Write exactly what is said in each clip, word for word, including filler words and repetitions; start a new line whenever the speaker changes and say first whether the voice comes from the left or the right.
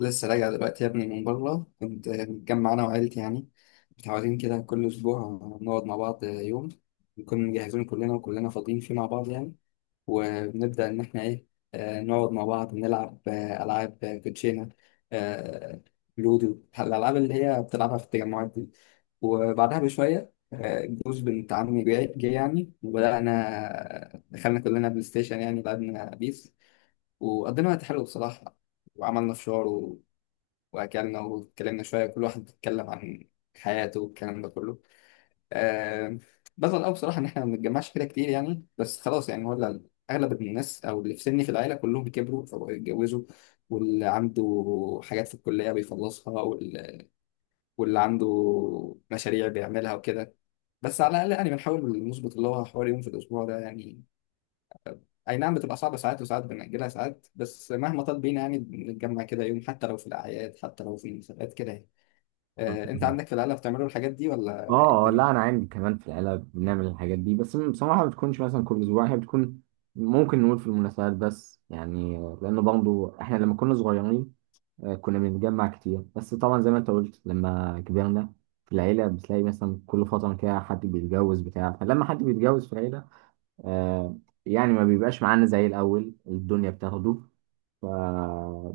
left: لسه راجع دلوقتي يا ابني من بره. كنت متجمع انا وعيلتي يعني متعودين كده كل اسبوع نقعد مع بعض يوم، نكون مجهزين كلنا وكلنا فاضيين فيه مع بعض يعني. وبنبدأ ان احنا ايه، آه، نقعد مع بعض نلعب آه، العاب، آه، كوتشينه، آه، لودو، الالعاب اللي هي بتلعبها في التجمعات دي. وبعدها بشويه آه، جوز بنت عمي جاي جاي يعني، وبدأنا آه، دخلنا كلنا بلاي ستيشن، يعني لعبنا بيس وقضينا وقت حلو بصراحة. وعملنا فشار واكلنا واتكلمنا شويه، كل واحد اتكلم عن حياته والكلام ده كله. آه بزعل قوي بصراحه ان احنا ما بنتجمعش كده كتير يعني، بس خلاص يعني، ولا اغلب الناس او اللي في سني في العيله كلهم كبروا فبقوا يتجوزوا، واللي عنده حاجات في الكليه بيخلصها، وال- واللي عنده مشاريع بيعملها وكده. بس على الاقل يعني بنحاول نظبط اللي هو حوالي يوم في الاسبوع ده يعني. اي نعم بتبقى صعبه ساعات، وساعات بنأجلها ساعات، بس مهما طال بينا يعني بنتجمع كده يوم، حتى لو في الاعياد، حتى لو في المناسبات كده يعني.
right: اه،
left: آه، انت عندك في العيله بتعملوا الحاجات دي ولا إيه
right: آه،
left: الدنيا؟
right: لا، انا عندي كمان في العيله بنعمل الحاجات دي. بس بصراحه ما بتكونش مثلا كل اسبوع، هي بتكون ممكن نقول في المناسبات بس، يعني لان برضه احنا لما كنا صغيرين آه، كنا بنتجمع كتير. بس طبعا زي ما انت قلت، لما كبرنا في العيله بتلاقي مثلا كل فتره كده حد بيتجوز بتاع، فلما حد بيتجوز في العيله آه، يعني ما بيبقاش معانا زي الأول، الدنيا بتاخده. ف...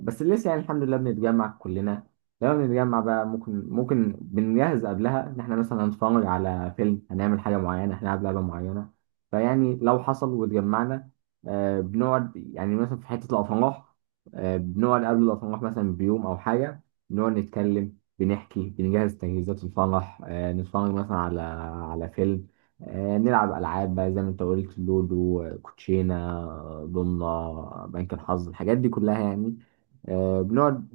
right: بس لسه يعني الحمد لله بنتجمع كلنا. لما بنتجمع بقى ممكن ممكن بنجهز قبلها إن إحنا مثلا هنتفرج على فيلم، هنعمل حاجة معينة، هنلعب لعبة معينة. فيعني لو حصل واتجمعنا، آه، بنقعد يعني مثلا في حتة الأفراح. آه، بنقعد قبل الأفراح مثلا بيوم أو حاجة. بنقعد نتكلم، بنحكي، بنجهز تجهيزات الفرح. آه، نتفرج مثلا على على فيلم. آه، نلعب ألعاب بقى زي ما أنت قلت، لودو، آه، كوتشينة، آه، ضمنة، آه، بنك الحظ، الحاجات دي كلها يعني. آه، بنقعد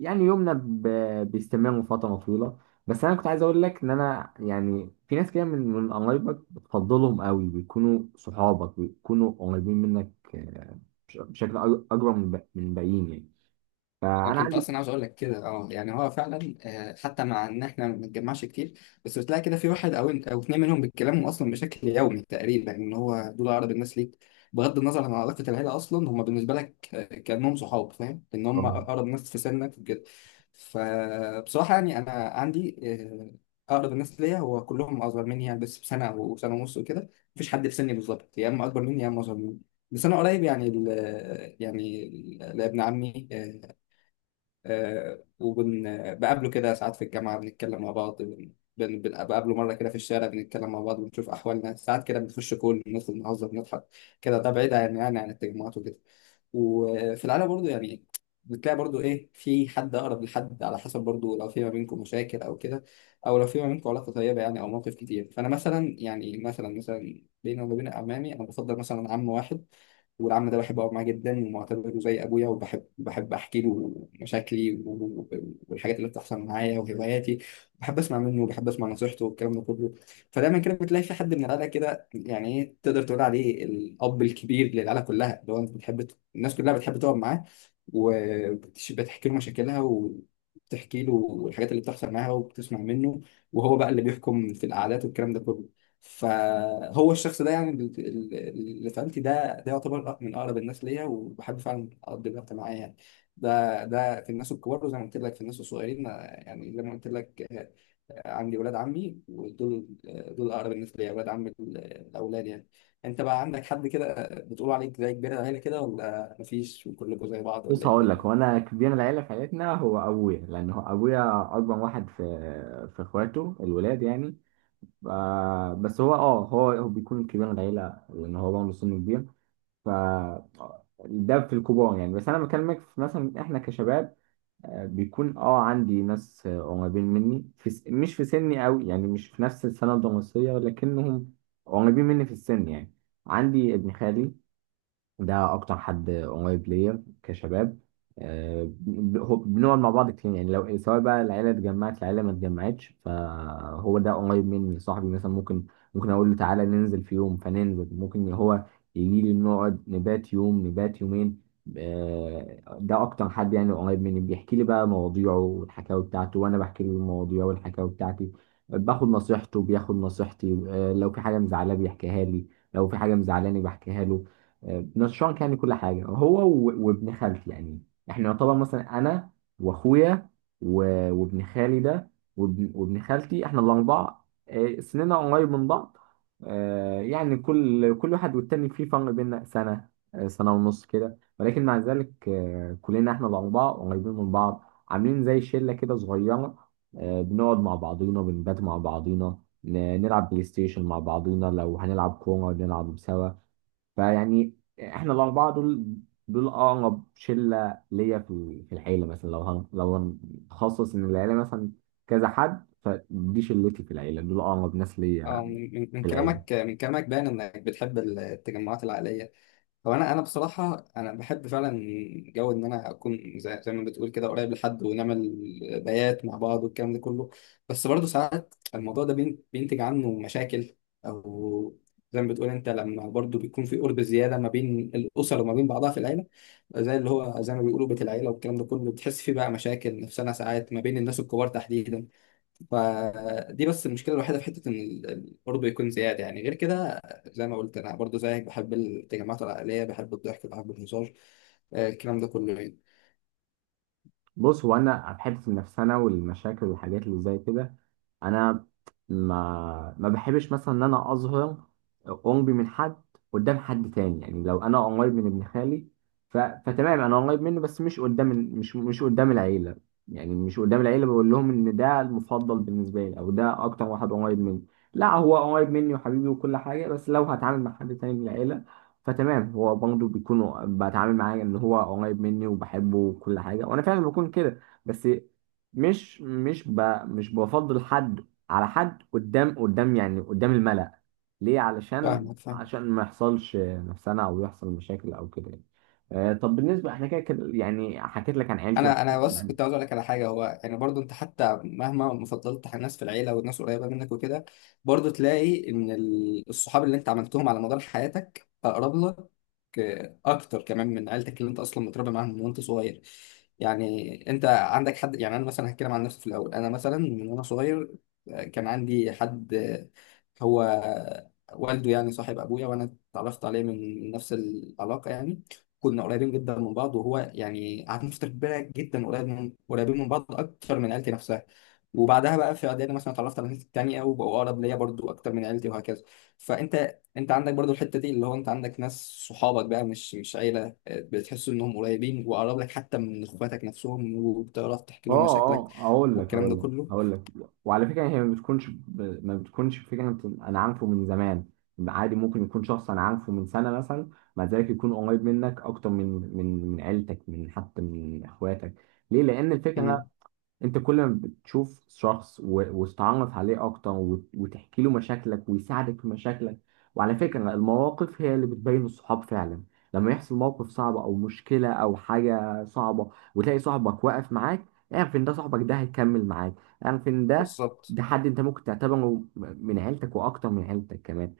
right: يعني يومنا ب- بيستمر فترة طويلة. بس أنا كنت عايز أقول لك إن أنا يعني في ناس كده من من قرايبك بتفضلهم قوي، بيكونوا صحابك، بيكونوا قريبين منك آه، بش- بشكل أج- أكبر من الب- من الباقيين يعني.
left: انا
right: فأنا
left: كنت اصلا
right: عندي،
left: عاوز اقول لك كده اه، يعني هو فعلا آه، حتى مع ان احنا ما بنتجمعش كتير، بس بتلاقي كده في واحد او او اتنين منهم بيتكلموا اصلا بشكل يومي تقريبا، ان هو دول اقرب الناس ليك بغض النظر عن علاقه العيله، اصلا هم بالنسبه لك آه، كانهم صحاب، فاهم؟ ان هم اقرب ناس في سنك وكده. فبصراحه يعني انا عندي، آه، اقرب الناس ليا هو كلهم اصغر مني يعني، بس بسنه او سنه ونص وكده. مفيش حد في سني بالظبط، يا اما اكبر مني يا اما اصغر مني. بس انا قريب يعني ال يعني ال- لابن عمي، آه، وبقابله كده ساعات في الجامعة بنتكلم مع بعض، بن- بن- بن- بقابله مرة كده في الشارع بنتكلم مع بعض، بنشوف أحوالنا ساعات كده، بنخش كل ندخل نهزر نضحك كده. ده بعيد عن يعني عن التجمعات وكده. وفي العالم برضو يعني بتلاقي برضو إيه، في حد أقرب لحد على حسب برضو، لو في ما بينكم مشاكل أو كده، أو لو في ما بينكم علاقة طيبة يعني، أو مواقف كتير. فأنا مثلا يعني، مثلا مثلا بيني وما بين عمامي أنا بفضل مثلا عم واحد، والعم ده بحب أقعد معاه جدا ومعتبره زي أبويا، وبحب بحب أحكي له مشاكلي و- و- والحاجات اللي بتحصل معايا وهواياتي. بحب أسمع منه وبحب أسمع نصيحته والكلام ده كله. فدايما كده بتلاقي في حد من العيلة كده يعني إيه، تقدر تقول عليه الأب الكبير للعيلة كلها، اللي هو أنت بتحب ت- الناس كلها بتحب تقعد معاه وبتحكي له مشاكلها وبتحكي له الحاجات اللي بتحصل معاها وبتسمع منه، وهو بقى اللي بيحكم في القعدات والكلام ده كله. فهو الشخص ده يعني اللي اللي في عيلتي ده، ده يعتبر من اقرب الناس ليا وبحب فعلا اقضي الوقت معاه يعني. ده ده في الناس الكبار، وزي ما قلت لك في الناس الصغيرين، آه، يعني لما قلت لك آه، آه، عندي ولاد عمي، ودول آه، دول اقرب الناس ليا، ولاد عمي ال- الاولاد يعني. انت بقى عندك حد كده بتقول عليك زي كبير العيله كده، ولا مفيش وكلكم زي بعض، ولا
right: بص
left: ايه
right: هقول لك، هو
left: الدنيا؟
right: أنا كبير العيلة في عيلتنا هو أبويا، لأن هو أبويا أكبر واحد في في إخواته الولاد يعني. ف- بس هو اه هو هو بيكون كبير من العيلة لأن هو برضه سنه كبير. ف ده في الكبار يعني. بس أنا بكلمك في مثلا إحنا كشباب، آه، بيكون اه عندي ناس، آه، قريبين مني في س... مش في سني أوي، يعني مش في نفس السنة الدراسية، لكنهم قريبين مني في السن يعني. عندي ابن خالي، ده اكتر حد قريب ليا كشباب. آه، ب- هو- بنقعد مع بعض كتير. يعني لو سواء بقى العيله اتجمعت، العيله ما اتجمعتش، فهو ده قريب مني، صاحبي، مثلا ممكن ممكن اقول له تعالى ننزل في يوم فننزل، ممكن هو يجي لي نقعد نبات يوم، نبات يومين. آه، ده اكتر حد يعني قريب مني. بيحكي لي بقى مواضيعه والحكاوي بتاعته، وانا بحكي له المواضيع والحكاوي بتاعتي. باخد نصيحته، بياخد نصيحتي. آه، لو في حاجه مزعلاه بيحكيها لي، لو في حاجه مزعلاني بحكيها له. نشان كان كل حاجه، هو و- وابن خالتي يعني. احنا طبعا مثلا انا واخويا و- وابن خالي ده وابن, وابن خالتي، احنا الاربعه. آه، سننا قريب من بعض. آه، يعني كل كل واحد والتاني في فرق بيننا سنه، آه، سنه ونص كده. ولكن مع ذلك آه، كلنا احنا الاربعه قريبين من بعض، عاملين زي شله كده صغيره. آه، بنقعد مع بعضينا، بنبات مع بعضينا، ن- نلعب بلاي ستيشن مع بعضينا، لو هنلعب كوره نلعب سوا. فيعني احنا الاربعه دول، دول اقرب شله ليا في في العيله. مثلا لو هن- لو هنخصص ان العيله مثلا كذا حد، فدي شلتي في العيله، دول اقرب ناس
left: اه،
right: ليا
left: من من- من
right: في العيله.
left: كلامك، من كلامك باين انك بتحب التجمعات العائليه. هو انا انا بصراحه انا بحب فعلا جو ان انا اكون زي, زي ما بتقول كده قريب لحد، ونعمل بيات مع بعض والكلام ده كله. بس برضه ساعات الموضوع ده بين- بينتج عنه مشاكل، او زي ما بتقول انت، لما برضه بيكون في قرب زياده ما بين الاسر وما بين بعضها في العيله، زي اللي هو زي ما بيقولوا بيت العيله والكلام ده كله، بتحس فيه بقى مشاكل نفسنا ساعات ما بين الناس الكبار تحديدا. فدي بس المشكله الوحيده في حته ان ال- ال- برضه يكون زياده يعني. غير كده زي ما قلت، انا برضه زيك بحب التجمعات العائليه، بحب الضحك بحب الهزار، آه، الكلام ده كله يعني.
right: بص هو انا في حته النفسنه والمشاكل والحاجات اللي زي كده، انا ما ما بحبش مثلا ان انا اظهر قربي من حد قدام حد تاني. يعني لو انا قريب من ابن خالي، ف... فتمام انا قريب منه، بس مش قدام ال- مش مش قدام العيله. يعني مش قدام العيله بقول لهم ان ده المفضل بالنسبه لي، او ده اكتر واحد قريب مني. لا، هو قريب مني وحبيبي وكل حاجه، بس لو هتعامل مع حد تاني من العيله فتمام، هو برضه بيكون، بتعامل معاه ان هو قريب مني وبحبه وكل حاجه، وانا فعلا بكون كده. بس مش مش ب مش بفضل حد على حد، قدام قدام يعني قدام الملأ. ليه؟ علشان
left: فاهمك، فاهم.
right: عشان ما يحصلش نفسنا او يحصل مشاكل او كده يعني. آه، طب بالنسبه احنا كده كده، يعني حكيت لك عن عيلتي
left: انا انا
right: وحكيت
left: بس
right: يعني.
left: كنت عاوز اقول لك على حاجه، هو يعني برضو انت حتى مهما ما فضلت الناس في العيله والناس قريبه منك وكده، برضو تلاقي ان ال- الصحاب اللي انت عملتهم على مدار حياتك اقرب لك اكتر كمان من عيلتك اللي انت اصلا متربي معاهم من وانت صغير. يعني انت عندك حد يعني، انا مثلا هتكلم عن نفسي في الاول. انا مثلا من وانا صغير آه، كان عندي حد، هو والده يعني صاحب ابويا، وانا اتعرفت عليه من نفس العلاقه يعني. كنا قريبين جدا من بعض، وهو يعني قعدنا فترة كبيرة جدا قريب من قريبين من بعض أكتر من عيلتي نفسها. وبعدها بقى في إعدادي مثلا اتعرفت على ناس تانية وبقوا أقرب ليا برضو أكتر من عيلتي، وهكذا. فأنت أنت عندك برضو الحتة دي، اللي هو أنت عندك ناس، صحابك بقى مش مش عيلة، بتحس إنهم قريبين وأقرب لك حتى من إخواتك نفسهم، وبتعرف تحكي لهم
right: اه،
left: مشاكلك
right: اه، اقول لك،
left: والكلام ده
right: هقول لك
left: كله.
right: هقول لك وعلى فكره، هي ما بتكونش ب... ما بتكونش فكره، انت- انا عارفه من زمان. عادي ممكن يكون شخص انا عارفه من سنه مثلا، مع ذلك يكون قريب منك اكتر من من من عيلتك، من حتى من اخواتك. ليه؟ لان الفكره
left: مم.
right: انت كل ما بتشوف شخص و- وتتعرف عليه اكتر وت- وتحكي له مشاكلك، ويساعدك في مشاكلك. وعلى فكرة، المواقف هي اللي بتبين الصحاب فعلا. لما يحصل موقف صعب او مشكلة او حاجة صعبة، وتلاقي صاحبك واقف معاك، اعرف ان ده صاحبك، ده هيكمل معاك. اعرف ان ده
left: بالظبط.
right: ده حد انت ممكن تعتبره من عيلتك، واكتر من عيلتك كمان.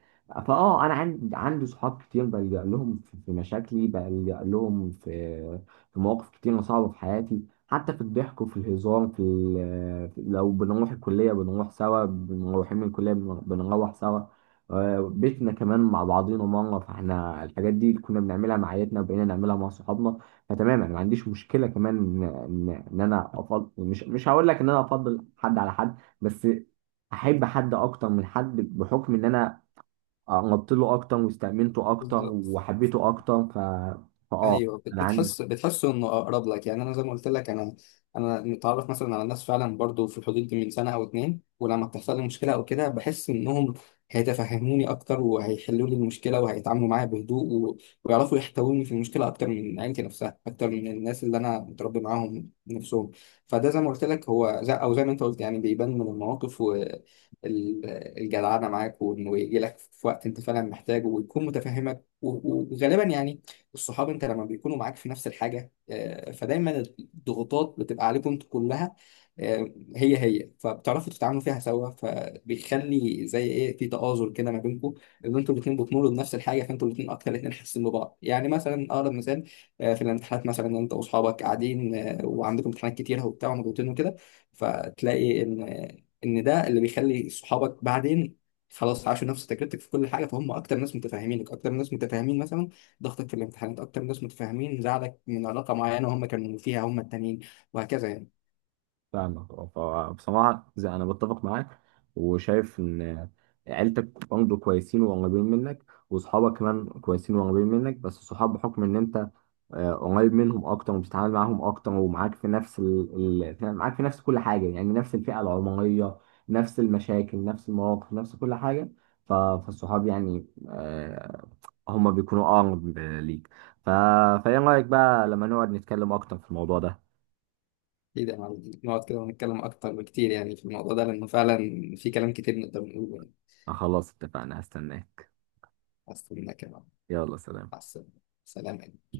right: فاه، انا عندي عندي صحاب كتير، بلجأ لهم في في مشاكلي، بلجأ لهم في في مواقف كتير صعبة في حياتي. حتى في الضحك وفي الهزار، في ال- لو بنروح الكلية بنروح سوا، بنروحين من الكلية بن- بنروح سوا. آه، بيتنا كمان مع بعضينا مرة. فاحنا الحاجات دي كنا بنعملها مع عائلتنا، وبقينا نعملها مع صحابنا. فتمام انا ما عنديش مشكلة كمان، ان ان إن انا افضل، مش مش هقول لك ان انا افضل حد على حد، بس احب حد اكتر من حد بحكم ان انا قربت له اكتر، واستأمنته اكتر،
left: بالظبط.
right: وحبيته اكتر. ف... فاه،
left: ايوه، بت-
right: انا عندي.
left: بتحس بتحس انه اقرب لك يعني. انا زي ما قلت لك، انا انا متعرف مثلا على الناس فعلا برضو في الحدود دي من سنه او اتنين، ولما بتحصل لي مشكله او كده، بحس انهم هيتفهموني اكتر وهيحلوا لي المشكله وهيتعاملوا معايا بهدوء، و... ويعرفوا يحتووني في المشكله اكتر من عيلتي نفسها، اكتر من الناس اللي انا متربي معاهم نفسهم. فده زي ما قلت لك هو زي، او زي ما انت قلت يعني، بيبان من المواقف والجدعنه معاك، وانه يجي لك في وقت انت فعلا محتاجه، ويكون متفهمك. و... وغالبا يعني الصحاب انت لما بيكونوا معاك في نفس الحاجه، آه، فدايما الضغوطات بتبقى عليكم انتوا كلها، آه، هي هي فبتعرفوا تتعاملوا فيها سوا، فبيخلي زي ايه، في تآزر كده ما بينكم. ان انتوا الاثنين بتمروا بنفس الحاجه، فانتوا الاثنين اكتر، الاثنين حاسين ببعض يعني. مثلا اقرب مثال، آه، في الامتحانات مثلا انت واصحابك قاعدين آه، وعندكم امتحانات كتيره وبتاع ومضغوطين وكده، فتلاقي ان ان ده اللي بيخلي صحابك بعدين خلاص عاشوا نفس تجربتك في كل حاجه. فهم اكتر ناس متفاهمينك، اكتر ناس متفاهمين مثلا ضغطك في الامتحانات، اكتر ناس متفاهمين زعلك من علاقه معينه هم كانوا فيها هم التانيين، وهكذا يعني.
right: فاهمك، اه فبصراحة زي أنا بتفق معاك، وشايف إن عيلتك برضه كويسين وقريبين منك، وصحابك كمان كويسين وقريبين منك. بس الصحاب بحكم إن أنت آه، قريب منهم أكتر، وبتتعامل معاهم أكتر، ومعاك في نفس ال... ال... يعني معاك في نفس كل حاجة. يعني نفس الفئة العمرية، نفس المشاكل، نفس المواقف، نفس كل حاجة. ف... فالصحاب يعني آه، هما بيكونوا أقرب ليك. ف... فإيه رأيك بقى لما نقعد نتكلم أكتر في الموضوع ده؟
left: ايه ده معلم. نقعد كده ونتكلم اكتر بكتير يعني في الموضوع ده، لانه فعلا في كلام كتير نقدر نقوله يعني.
right: خلاص اتفقنا، هستناك.
left: اصلا كده
right: يلا سلام.
left: مع السلامه. سلام.